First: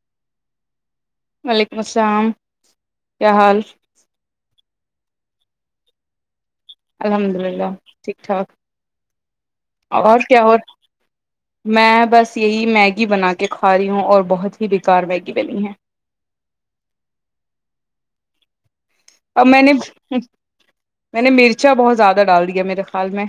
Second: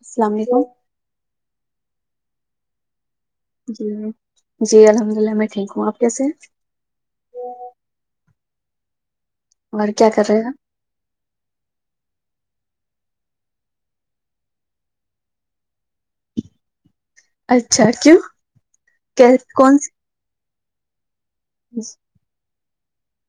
السلام علیکم وعلیکم السلام کیا حال جی الحمد للہ میں ٹھیک ہوں آپ کیسے ہیں الحمد للہ ٹھیک ٹھاک اور کیا کر آپ کی رہے ہیں آواز میں بس یہی میگی بنا کے کھا رہی ہوں اور بہت ہی بیکار میگی بنی ہے اچھا کیوں اب کیا- میں نے کون میں نے مرچا سی- بہت زیادہ ڈال دیا میرے خیال میں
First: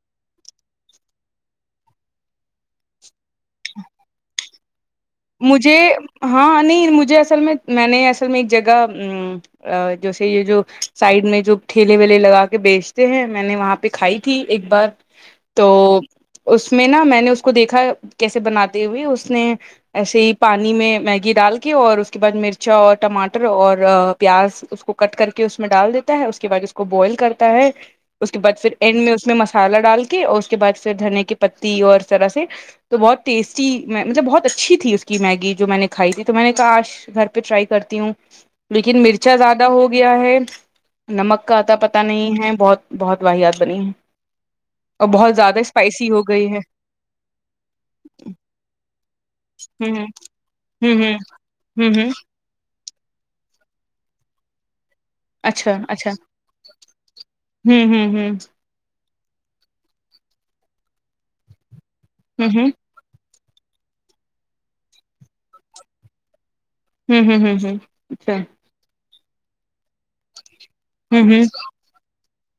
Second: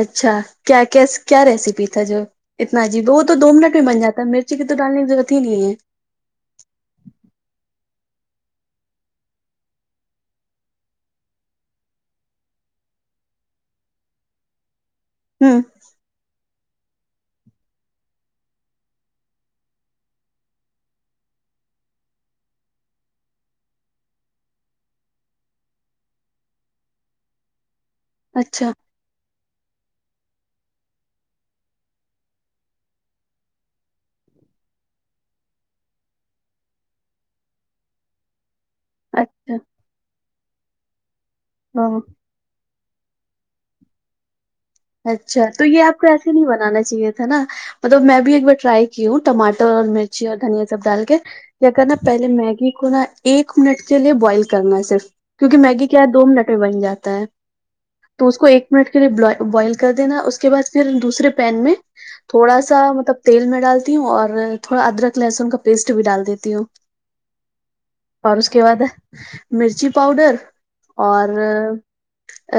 اچھا کیا کیا ریسیپی تھا جو اتنا عجیب وہ تو دو منٹ میں بن جاتا مرچ چی کی تو ڈالنے ضرورت ہی نہیں مجھے ہے ہاں نہیں مجھے اصل میں میں نے اصل میں ایک جگہ جیسے یہ جو سائڈ میں جو ٹھیلے ویلے لگا کے بیچتے ہیں میں نے وہاںہ پ کھائی تھی ایک بار ہ تو اس میں نا میں نے اس کو دیکھا کیسے بناتے ہوئے اس نے ایسے ہی پانی میں میگی ڈال کے اور اس کے بعد مرچا اور ٹماٹر اور پیاز اس کو کٹ کر کے اس میں ڈال دیتا ہے اس کے بعد اس کو بوائل کرتا ہے اس کے بعد اچھا پھر اینڈ میں اس میں مسالہ ڈال اور اس کے بعد پھر دھنے کے پتی اور سرا سے تو بہت ٹیسٹی مطلب بہت اچھا اچھی تھی اس کی میگی جو میں نے کھائی تھی تو میں نے کہا آج گھر پہ ٹرائی کرتی ہوں لیکن مرچا اچھا زیادہ ہو گیا ہے نمک کا اتا ہ پتا نہیں ہے بہت بہت واحیات بنی ہیں اچھا تو یہ آپ کو ایسے نہیں گئی ہے بنانا چاہیے تھا نا مطلب میں بھی ایک بار ٹرائی کی ہوں ٹاٹر اور ہوں ہوں مرچی اور دھنیا سب ڈال ہوں کے ہوں ہوں کرنا ہوں پہلے میگی کو نا ایک منٹ کے لیے بوائل کرنا ہے صرف کیونکہ اچھا میگی کیا ہے اچھا دو منٹ میں بن جاتا ہے ہوں ہوں تو ہوں اس کو ایک منٹ کے لئے بلاے بوائل کر دینا اس کے بعد پھر دوسرے پین میں تھوڑا ہوں سا مطلب تیل میں ڈالتی ہوں اور تھوڑا ادرک لہسن کا پیسٹ بھی ڈال دیتی ہوں ہوں ہوں ہوں ہوں ہوں اچھا اور اس کے بعد مرچی پاؤڈر ہوں اور ہوں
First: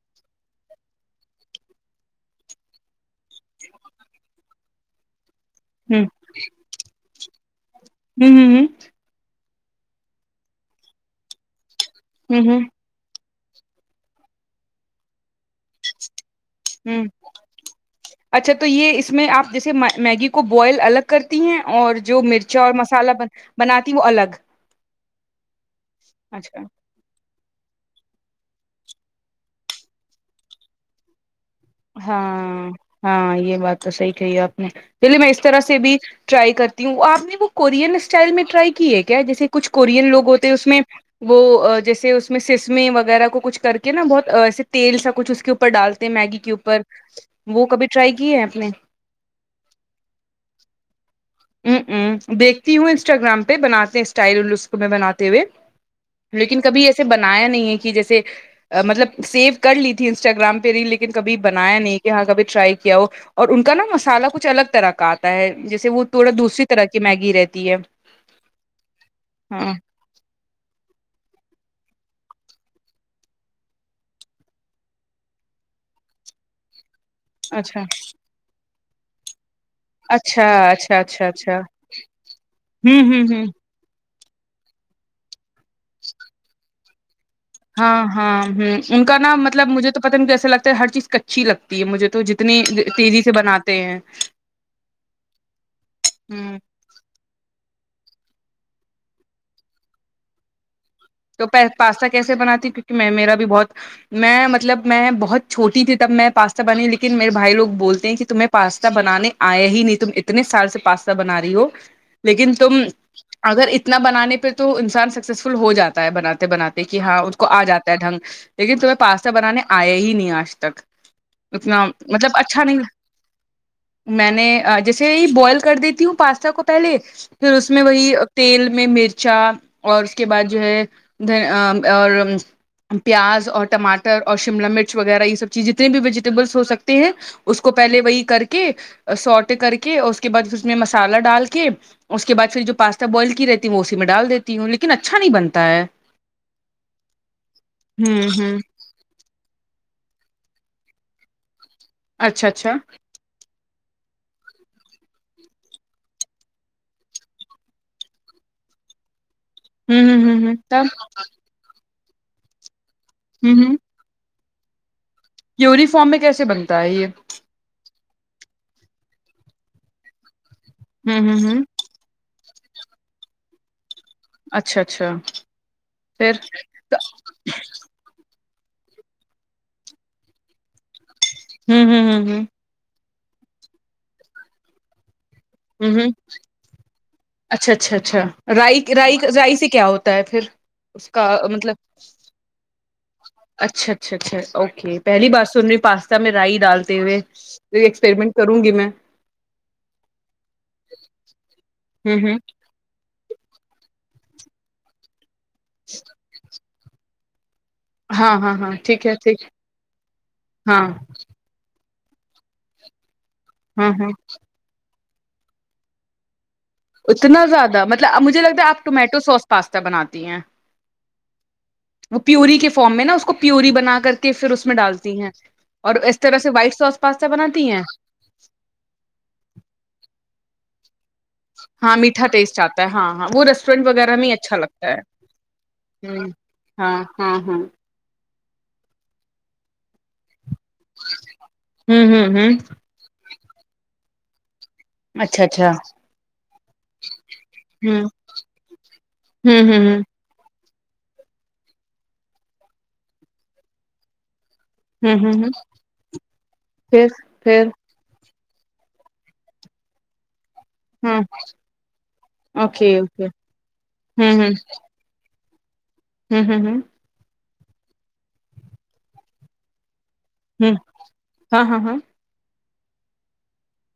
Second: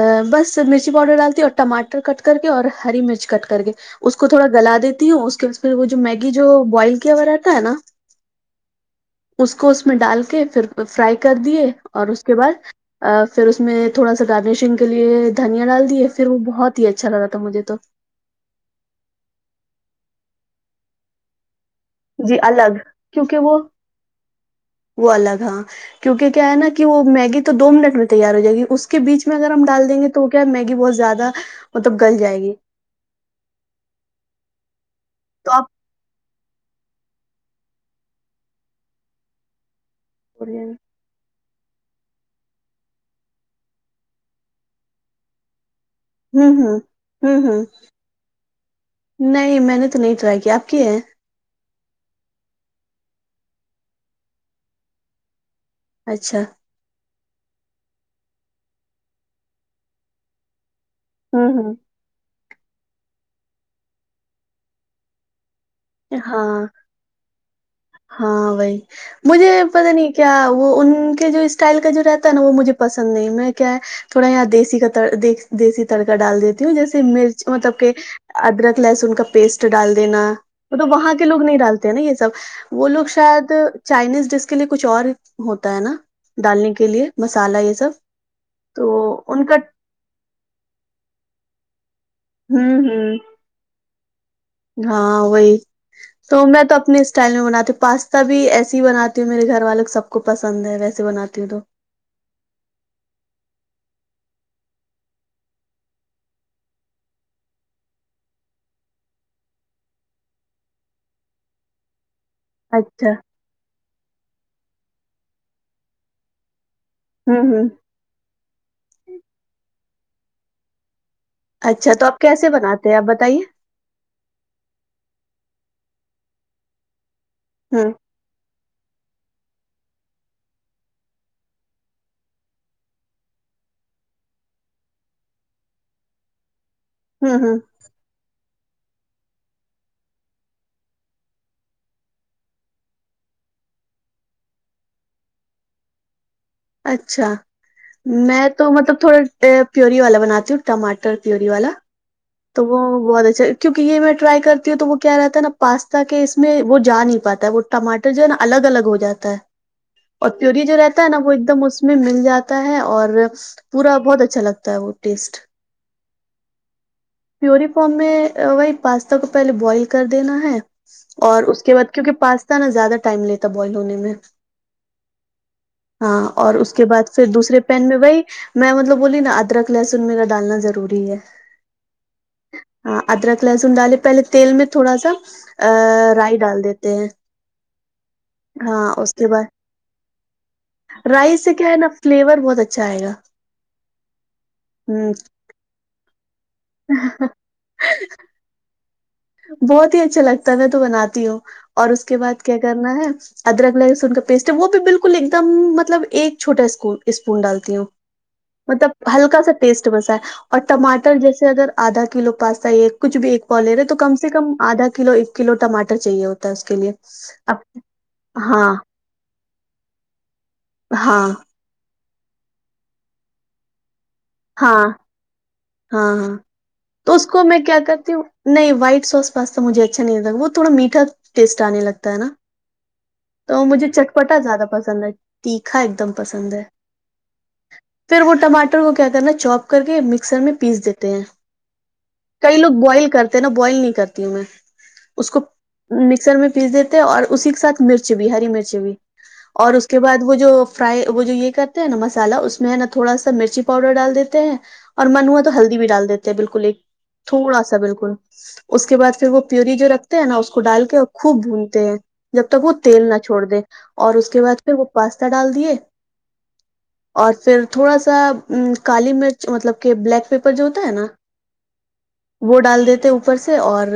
آ بس مرچی پاؤڈر ڈالتی ٹماٹر کٹ کر کے اور ہری مرچ کٹ کر کے اس کو تھوڑا گلا دیتی ہوں اس پھر اس میں وہ ہوں جو ہوں میگی جو بوائل کیا ہوا رہتا ہے نا ہم ہم ہم اس کو اس میں ڈال کے پھر فرائی کر دیے اور اس کے ہوں ہوں بعد آ پھر اس میں تھوڑا سا گارنشنگ کے لیے دھنیا دال پھر وہ بہت ہی ہوں اچھا لگا تھا مجھے تو اچھا تو یہ اس میں آپ جیسے میگی کو بوائل الگ کرتی ہیں اور جو جی مرچی اور الگ مسالہ کیونکہ بناتی وہ الگ وہ الگ ہاں کیونکہ کیا ہے اچھا نا کہ وہ میگی تو دو منٹ میں تیار ہو جائے گی اس کے بیچ میں اگر ہم ڈال دیں گے تو کیا میگی بہت زیادہ مطلب گل جائے گی ہاں ہاں یہ بات تو صحیح کہی ہے آپ نے چلیے میں اس تو طرح آپ سے بھی ٹرائی کرتی ہوں آپ نے وہ کورین اسٹائل میں ٹرائی کی ہے کیا جیسے کچھ کورین لوگ ہوتے ہیں اس ہوں میں وہ جیسے اس میں سسمے وغیرہ کو کچھ کر کے نا بہت ایے تیل سا کچھ اس کے پر ڈالتے ہیں میگی کے ہوں اوپر ہوں ہوں وہ کبھی ٹرائی کی ہے آپ نے نہیں میں نے تو نہیں ٹرائی کیا آپ کی ہیں ہ ہ دیکھتی ہوں انسٹاگرام پہ بناتے ہیں اسٹائل لسک میں بناتے ہوئے اچھا لیکن کبھی ایسا بنایا نہیں کہ جیسے مطلب سیو کر لی تھی انسٹاگرام پہ ریل پھر کبھی ہوں ہوں بنایا نہیں یہاں کبھی ٹرائی کیا ہو اور ان کا نا مسالا کچھ الگ طرح کا آتا ہے جیسے وہ تھوڑا دوسری ہاں طرح کی میگی رہتی ہے ہاں وہی مجھے ہاں پتا نہیں کیا وہ ان کے جو اسٹائل کا جو رہتا ہے نا وہ مجھے پسند نہیں میں کیا ہے تھوڑا یہاں دیسی کا دیسی تڑکا ڈال دیتی ہوں جیسے مرچ مطلب اچھا کہ ادرک لہسن کا پیسٹ ڈال دینا اچھا مطلب اچھا وہاں کے اچھا لوگ اچھا نہیں ڈالتے ہیں نا یہ سب وہ لوگ ہوں ہوں ہوں شاید چائنیز ڈس کے لیے کچھ اور ہوتا ہے نا ڈالنے کے لیے مسالہ یہ سب ہاں ہاں ہ ان کا نا مطلب مجھے تو پتا نہیں کیسا لگتا ہے ہر چیز کچی لگتی ہے مجھے تو جتنی اتنی ہوں ہوں تیزی سے بناتے ہیں ہاں وہی تو ہوں میں تو اپنے سے اسٹائل میں بناتی ہوں پاستا بھی ایس بناتی ہوں میرے گھر والے سب کو پسند ہے ویسے بناتی ہوں تو دوپہر پاستا کیسے بناتی کیونکہ میں میرا بھی بہت میں مطلب میں بہت چھوٹی تھی تب میں پاستا بنی لیکن میرے بھائی لوگ بول ہیں کہ تمہیں پاستا بنانے آیا ہی نہیں تم اتنے سال سے پاستا بنا رہی ہو لیکن تم اچھا اگر اتنا بنانے پہ تو انسان سکسیسفل ہو جاتا ہے بناتے بناتے دیکھیے ہاں ااس کو ہوں آ ہوں جاتا ہے ڈھنگ لیکن تمہیں پاستا بنانے آیا ہی نہیں آج تک اتنا اچھا تو آپ مطلب کیسے اچھا نہیں بناتے ہیں آپ بتائیے میں نے جیسے ہی بوائل کر دیتی ہوں پاستا کو پہلے پھر اس میں ہوں وہی تیل میں مرچا اور اس کے بعد جو ہے ا اور پیاز اور ٹماٹر اور شملہ مرچ وغیرہ یہ سب چیزے جتنے بھی ویجیٹیبلس ہو سکتے ہیں ہوں ہوں اس کو پہلے وہی کر کے سوٹے کر کے اس کے بعد اس میں مسالہ ڈال کے اس کےبعد پھر جو پاستا بوائل کی رہتی ہوں وہ اسی میں ڈال دیتی ہوں لیکن اچھا نہیں بنتا ہے اچھا ہوں میں ہوں تو مطلب تھوڑے پیوری والا بناتی ہوں ٹماٹر پیور والا اچھا تو اچھا وہ بہت اچھا کیوںکہ یہ میں ٹرائی کرتی ہوں تو وہ کیا رہتا ہے نا پاستا کے اس میں وہ جا نہیں پاتا ہے وہ ٹماٹر جو ہے نا الگ الگ ہو جاتا ہے ہوں ہ اور ہ ہ پیور جو تب رہتا ہے نا وہ ایک دم اس میں اس میں مل جاتا ہے اور پورا بہت اچھا لگتا ہے وہ ٹیسٹ پیوری فارم میں کیسے بنتا ہے یہ پیوری فم میں وہی پاستا کو پہلے بوائل کر دینا ہے ہوں ہوں اور اس ہوں کے بعد کیونکہ پاستا نا زیادہ ٹائم لیتا بوائل ہونے میں اچھا اچھا ہاں پھر اور اس کے تو- بعد پھر دوسے پین میں وہی میں مطلب بولی نا ادرک لہسن میرا ڈالنا ضروری ہے ہوں ہوں ہوں ہوں ہاں ادرک لہسن ڈالے پہلے تیل میں تھوڑا سا ا ہوں ہوں رائی ڈال دیتے ہیں اچھا اچھا اچھا رائی ہاں رائی رائی سے کیا ہوتا ہے پھر اس کا رائس سے کیا ہے مطلب نا فلیور بہت اچھا آئے گا اچھا اچھا اچھا اوکے ہ پہلی بار سن رہی پاس س میں رائی ڈالتے ہوئے ایکسپریمنٹ کروں گی میں بہت ہی اچھا لگتا ہے تو بناتی ہوں اور اس کے ہوں ہوں بعد کیا کرنا ہے ادرک لہسن کا پیسٹ ہے وہ بھی بالکل ایک دم مطلب ایک چھوٹا اسک اسپون ڈالتی ہوں ہاں ہاں ہاں ٹھیک مطلب ہے ہلکا ٹھیک سا ٹیسٹ بسا ہے اور ہاں ٹماٹر جیسے اگر آدھا کلو پاستا ایک کچھ بھی ایک پاؤ لے رہے ہاں تو ہاں کم سے کم آدھا کلو ایک کلو ٹماٹر چاہیے ہوتا تا اس کے لیے اتنا اب زیادہ مطلب مجھے لگتا ہاں ہے آپ ٹومیٹو سوس پاستا بناتی ہیں ہاں وہ پیوری کے فارم میں نا اس کو پیوری بنا کر پھر اس میں ہاں ہاں ڈالتی ہیں اور اس ہاں طرح سے وائٹ سوس تو پاستا اس کو میں بناتی کیا ہیں کرتی ہوں نہیں وائٹ سوس پاستا مجھے اچھا نہیں لگا وہ تھوڈا میٹھا ٹیسٹ آنے ہاں لگتا ہے میٹھا نا ٹیسٹ آتا ہے ہاں ہاں وہ تو ریسٹورینٹ مجھے وغیرہ میں ہی چٹپٹا اچھا زیادہ لگتا پسند ہے تیکھا ایک دم ہوں پسند ہے ہاں ہاں ہاں پھر وہ ٹماٹر کو کیا کرنا چوپ کر کے مکسر میں پیس دیتے ہیں ہوں ہوں ہوں کئی لوگ بوائل کرتے ہیں نا بوائل نہیں کرتی ہوں میں اس کو اچھا اچھا مکسر میں پیس دیتے اور اسی کے ساتھ ہوں مرچ بھی ہری مرچ بھی ہوں اور اس ہوں کے ہوں بعد وہ جو فرائی وہ جو یہ کرتے ہیں ہے نا مسالا اس میں ہے نا تھوڑا سا مرچی پاؤڈر ڈال دیتے ہیں اور ہوں منوا ہوں تو ہوں ہلدی بھی ڈال دیتے ہیں بالکل ایک پھر تھوڑا پھر سا بالکل اس کے بعد پھر وہ پیوری جو رکھ تے نا اس کو ڈال کے اور ہوں خوب بھونتے ہیں جب تک وہ اوکے تیل نہ اوکے چھوڑ دے اور اس ہوں کے ہوں بعد پھر وہ پاستا ڈال دیے ہوں ہوں ہوں اور پھر تھوڑا سا کالی مرچ مطلب کہ بلیک پیپر جو ہوں ہوتا ہے نا ہاں ہاں ہاں وہ ڈال دیتے اوپر پر سے اور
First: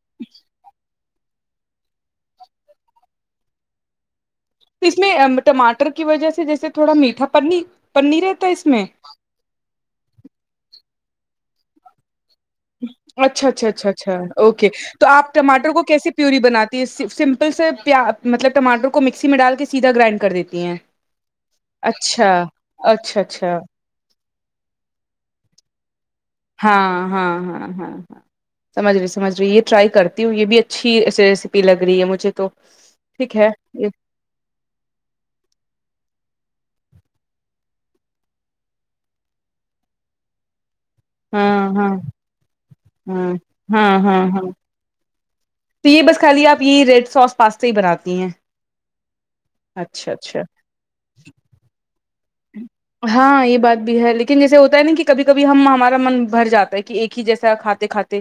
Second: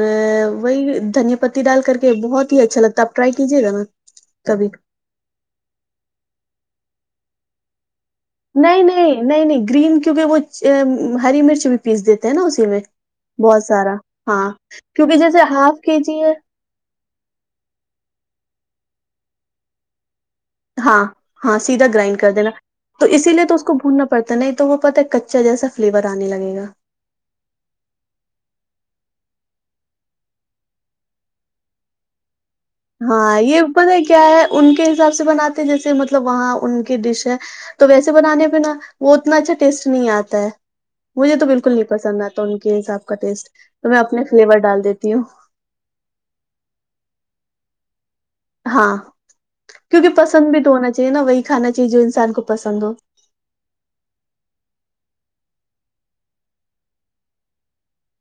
وہی دھنیہ پ پتی ڈال کر کے بہت ہی اچھا لگتا ہےاپ ٹرائی کیجیے گ نا کبھی اس میں ٹماٹر کی وجہ سے جیسے تھوڑا میٹھا پ پنی رہتی نہیں نہیں نہیں نہیں گرین کیونکہ وہ ہری مرچ بھی پیس دیتے ہیں نا اس اچھا اچھا اچھا اچھا اوکے تو کیونکہ آپ جیسے ٹماٹر ہاف کو کے کیسے جی ہے پیوری بنات س سمپل سے پیا مطلب ٹماٹر کو مکسی میں ڈال کے سیدھا گرائنڈ کر دیتے ہاں ہاں سیدھا گرائنڈ کر دینا تو اچھا اسی لیے تو اچھا اس کو بھوننا پڑتا ہے نہیں تو وہ پتا ہے چلے ایسا فلیور آنے لگے گا ہاں ہاں ہاں ہاں ہاں سمجھ رہی سمجھ رہی یہ ٹرائی کرتی ہوں یہ بھی اچھی ریسیپی لگ رہی ہے مجھے تو ٹھیک ہاں ہے یہ بت کیا ہے ان کے حساب سے بناتے ہیں جیسے مطلب وہاں ان کی ڈش ہے تو ویسے بنانے پہ نا وہ اتنا اچھا ٹیسٹ نہیں آتا ہے مجھے تو بالکل ہاں ہاں نہیں پسند آتا ان کے حساب کا ہاں ٹیسٹ ہاں تو میں ہاں اپنے ہاں فلیور ڈال دیتی ہوں تو یہ بس خالی آپ یہی ریڈ سوس پاستا ہی بناتی ہیں ہاں کیونکہ اچھا اچھا پسند بھی تو ہونا چاہیے نا وہی کھانا چاہیے جو انسان کو پسند ہو ہاں یہ بات بھی ہے لیکن جیسے ہوتا ہے نا کہ کبھی کبھی ہم ہمارا من بھر جاتا ہے کہ ایک ہی جیسا کھاتے کھاتے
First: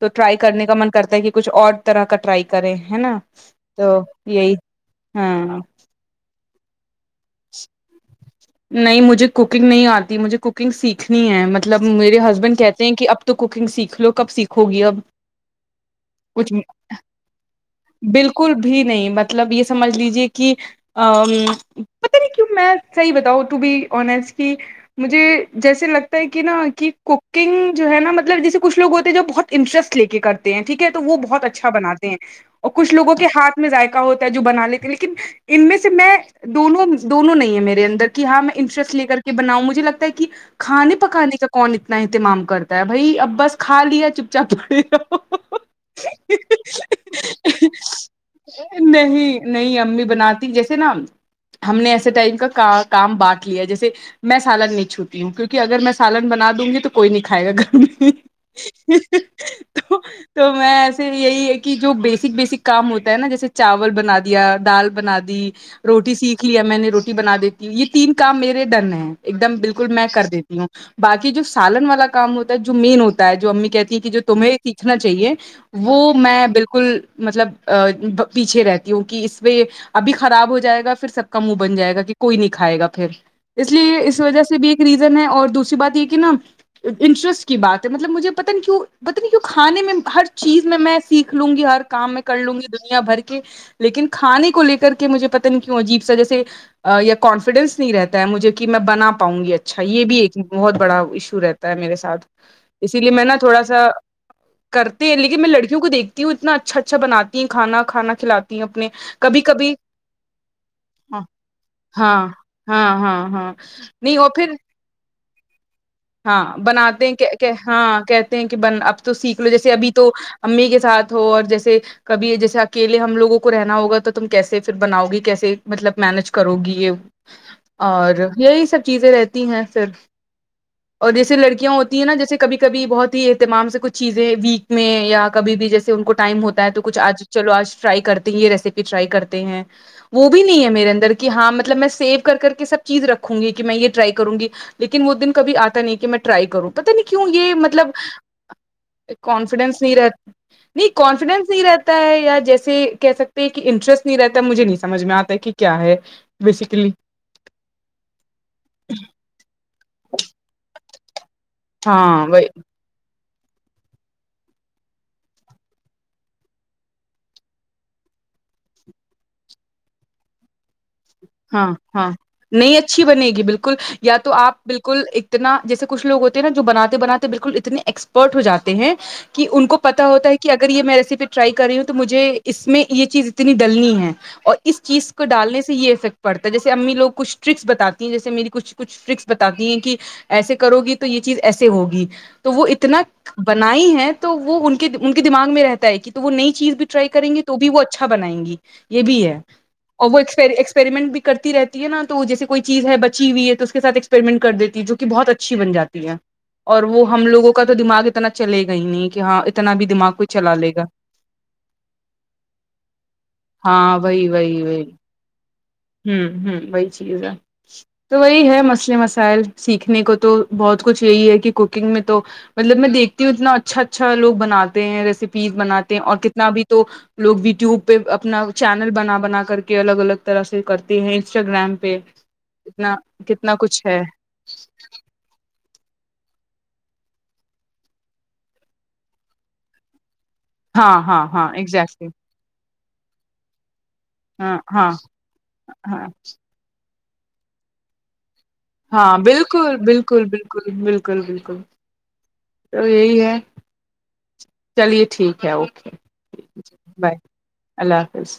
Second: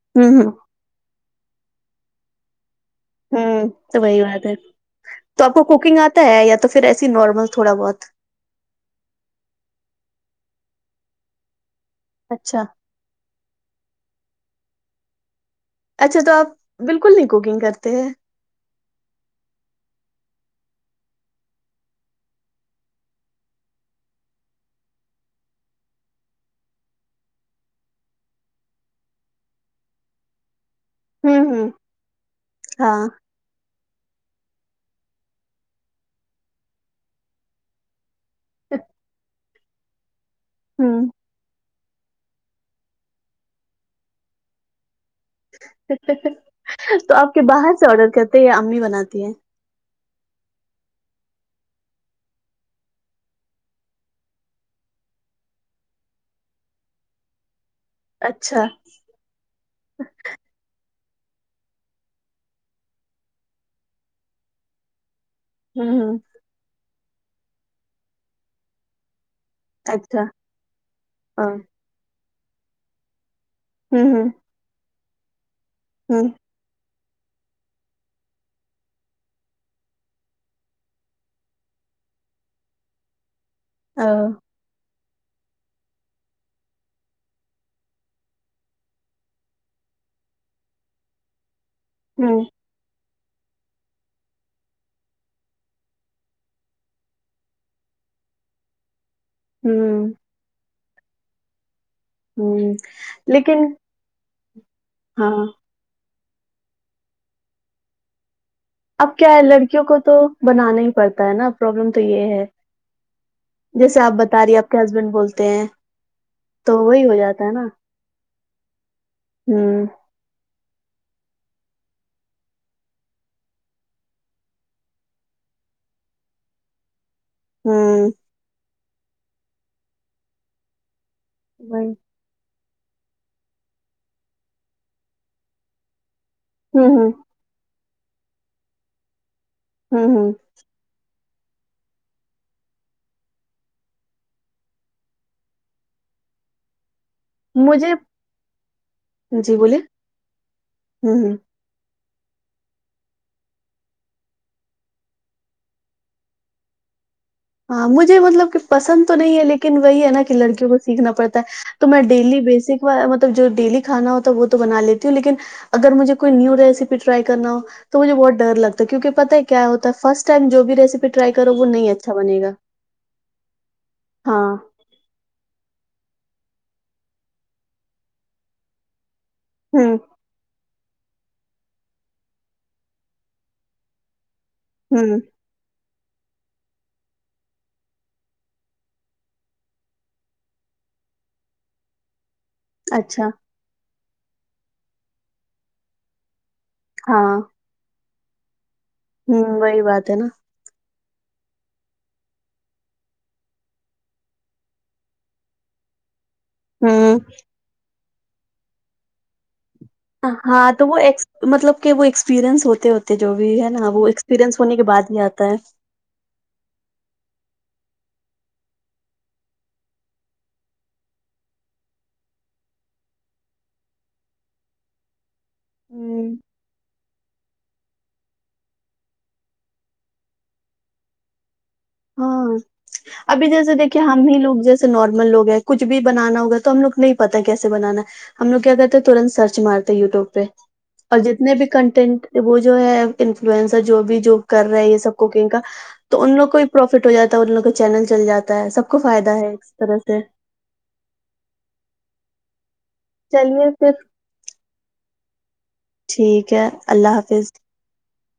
تو ہوں ٹرائی ہوں کرنے کا من کرتا ہے کہ کچھ اور طرح کا ٹرائی کریں ہے نا ہ تو وہی بات ہے تو آپ ہاں کو کوکنگ آتا ہے یا تو پھر ایسے نارمل تھوڑا بہت نہیں مجھے کوکنگ نہیں آتی مجھے کوکنگ سیکھنی ہے م مطلب میرے ہسبینڈ اچھا کہتے ہیں کہ اب تو کوکنگ سیکھ لو کب سیکھو گی اب اچھا تو آپ کچھ بالکل نہیں کوکنگ کرتے ہیں بالکل بھی نہیں مطلب یہ سمجھ لیجیے کہ ا پت نہیں کیوں میں صحیح بتاؤ ٹو بی آسٹ کی مجھے جیسے لگتا ہے کہ نہ کہ کوکنگ جو ہے نہ مطلب جیسے کچھ لوگ ہوتے ہیں جو بہت انٹرسٹ لے کے کرتے ہیں ٹھیک ہے تو وہ بہت ہوں ہوں اچھا بناتے ہیں اور کچھ ہاں لوگوں کے ہاتھ میں ذائقہ ہوتا ہے جو بنا لیتے لیکن ان میں سے میں دونوں دونوں نہیں ہے میرے اندر کہ ہاں میں انٹرسٹ لے کر کے بناؤں مجھے لگتا ہے کہ کھانے ہوں پکانے کا کون اتنا اہتمام کرتا ہے بھائی اب بس کھا لیا چپ چاپ پڑھی رہو تو آپ کے باہر سے آڈر کرتے ہیں یہ امی بناتی ہیں نہیں نہیں امی بناتی جیسے نہ ہم نے ایسے ٹائپ کا کام بانٹ لیا جیسے میں سالن نہیں چھوتی ہوں کیونک اگر میں سالن بنا دوں گی تو کوئی نہیں کھائے گا گھر میں اچھا تو تو میں ایسے یہی ہے کہ جو بیسک بیسک کام ہوتا ہے نہ جیسے چاول بنا دیا دال بنا دی ہوں روٹی ہوں سیکھ لیا میں نے روٹی بنا دیتی یہ تین کام میرے ڈن ہے ایک دم بالکل خود میں اچھا کر دیتی ہوں باکی جو ہاں سالن والا کام ہوتا ہے جو مین ہوتا ہے جو امی کہتی ہیں ہوں کہ جو ہوں تمہیں سیکھنا چاہیے وہ ہوں میں بالکل مطلب ا پیچھے رہتی ہوں کہ اس پے یے ابھی خراب ہو جائے گا پھر سب کا منہ بن جائے گا کہ کوئی نہیں کھائے گا پھر اس لیے ا اس وجہ سے بھی ریسوں ہے اور دوسری بات یہ کہ نہ انٹرسٹ کی بات ہے مطلب مجھے پتا نہیں کیوں پتا نہیں کیوں کھانے میں ہر چیز میں میں سیکھ لوں گی ہر کام میں کر ہوں لوں گی دنیا بھر کے لیکن کھانے کو لے کر کے مجھے پتا نہیں کیوں عجیب سا جیسے یا کانفیڈینس نہیں رہتا ہے مجھے کہ میں بنا پاؤں گی اچھا یہ ہوں بھی ایک بہت بڑا ایشو رہتا ہے میرے ساتھ ہوں اسی لیے میں نہ تھوڑا لیکن سا کرتی ہیں ہاں لیکن میں لڑکی کو دیکتی ہوں اتنا اچھا اچھا بناتی ہیں کھا کھانا کھاتی اب کیا لڑکیوں کو تو بنانا ہی ہاں پڑتا ہے نہ پرابلم تو یہ ہاں ہے ہاں ہاں ہاں جیسے آپ نہیں اور بتا پھر رہی آپ کے ہسبینڈ بولتے ہیں ہاں تو وہی بناتے ہو کے جاتا کہ ہے نا ہاں کہتے ہیں کہ بن اب تو سیکھ لو جیسے ہوں ابھی تو امی کے ساتھ ہو اور جیسے کبھی جیسے اکیے ہم لوگوں کو رہنا ہوگا تو تم کیسے پھر بناؤ گی کیسے مطلب مینج کرو گی یہ ہوں اور یہی سب چیزیں رہتی ہیں پھر اور جیسے لڑکیاں وہی ہوتی ہیں نا جیسے کبھی کبھی بہت ہی اتیمام سے کچھ چیزیں ویک میں یا کبھی بھی جیسے ان کو ٹائم ہوتا ہے تو ہوں کچھ ہوں آج چلو آج ٹرائی کرتے ہیں یہ ریسیپی ٹرائی کرتے ہیں ہوں وہ ہوں بھی نہیں ہے میرے اندر کے ہاں مطلب میں سیو کر کے سب چیز رکھوں گی کہ میں یہ ٹرائی کروں گی لیکن وہ دن کبھی آ تا نہیں کہ میں ٹرائی کروں پتا نہیں کیوں یہ مطلب مجھے جی بولیے کانفیڈینس نہیں رہ نہیں ہوں ہوں کانفیڈینس نہیں رہ تا ہے یہ جیسے کہہ سکتے ہیں کہ انٹرسٹ نہیں رہتا مجھے نہیں سمجھ میں آتا کہ کیا ہے بیسکلی ہاں مجھے مطلب کہ پسند تو نہیں ہے لیکن وہی ہے نہ کہ لڑکیوں کو سیکھنا پڑتا ہے تو میں ہاں ڈیلی وہی بیسک وا مطلب جو ڈیلی کھانا ہوتا وہ تو بنا لیتی ہوں لیکن اگر مجھے کوئی نیو ریسیپی ٹرائی کرنا ہو تو مجھے بہت ڈر لگتا ہے کیونکہ پتا ہے کیا ہوتا فرسٹ ٹائم جو بھی ریسیپی ٹرئی کرو وہ ہاں نہیں اچھا بنے گا نہیں اچھی بنے گی بالکل یا تو ہاں آپ بال الکل اتنا جیسے کچھ لوگ ہوتے ہیں نا جو بناتے بناتے بالکل اتنے ایکسپرٹ ہو جاتے ہیں کہ ان کو ہوں پتا ہوتا ہے کہ اگر یہ میں ریسیپی ٹرائی کر رہی ہوں تو مجھے اس میں یہ چیز اتنی ڈلنی ہے اور اس چیز ہوں کو ڈالنے سے یہ افیکٹ پڑتا ہے جیسے امی لوگ کچھ ٹرکس بتاتی ہیں جیسے میری کچھ کچھ ٹرکس بتاتی ہیں کہ ایسے کرو گی تو یہ چیز ایسے ہوگی وہ اتنا اچھا بنائی ہے تو وہ ان کے ان کے دماغ میں رہتا ہے کہ تو وہ نئی چیز بھی ٹرائی کریں ہاں گی تو بھی وہ اچھا بنائیں گی یہ بھی ہے ہوں وہی اور بات ہے وہ نا ایکسپر ایکسپریمنٹ کرتی رہتی ہے نا تو جیسے کوئی چیز ہے بچی ہوئی ہے تو اس کے ساتھ ایکسپریمنٹ کر دیتی ہے جو کی بہت اچھی بن جاتی ہے اور وہ ہوں ہم لوگوں کا تو دماغ اتنا چلے گا ہی نہیں کہ ہاں اتنا بھی دماغ کوئی چلا لے ہاں گا تو وہ ایکس مطلب کہ وہ ایکسپیرئنس ہوتے ہوتے جو بھی ہے نا ہاں وہ وہی ایکسپریئنس وہی ہونے وہی کے بعد ہی آتا ہے ہوں ہوں وہی چیز ہے تو وہی ہے مسئلے مسائل سیکھنے کو تو بہت کچھ یہی ہے کہ کوکنگ میں تو مطلب میں دیکھتی ہوں اتنا اچھا اچھا لوگ بناتے ہیں ریسیپیز بناتے ہیں اور ہوں کتنا بھی تو لوگ یوٹیوب پہ اپنا چینل بنا بنا کر کے الگ الگ طرح سے کرتے ہیں انسٹاگرام پہ کتنا کتنا کچھ ہے نہیں لوگ جیسے نارمل لوگ ہیں کچھ بھی بنانا ہوگا تو ہم لوگ نہیں پتا کیسے بنانا ہم لوگ کیا کرتے ہیں ترنت سرچ مارتے یوٹیوب پہ ہاں اور ہاں ہاں جتنے بھی ایگزیکٹلی کنٹینٹ وہ جو ہے انفلوئنسر جو بھی جو ہاں کر رہے ہاں یہ سب کوکنگ کا ہاں تو ان لوگ کو پروفٹ ہو جاتا ہے ان لوگوں کا چینل چل جاتا ہے سب کو فائدہ ہے اس طرح سے بکل بالکل بالکل تو یہی ہے چلیے پھر چلیے ٹھیک ہے اوکے ٹھیک ہے اللہ بائے حافظ اللہ حافظ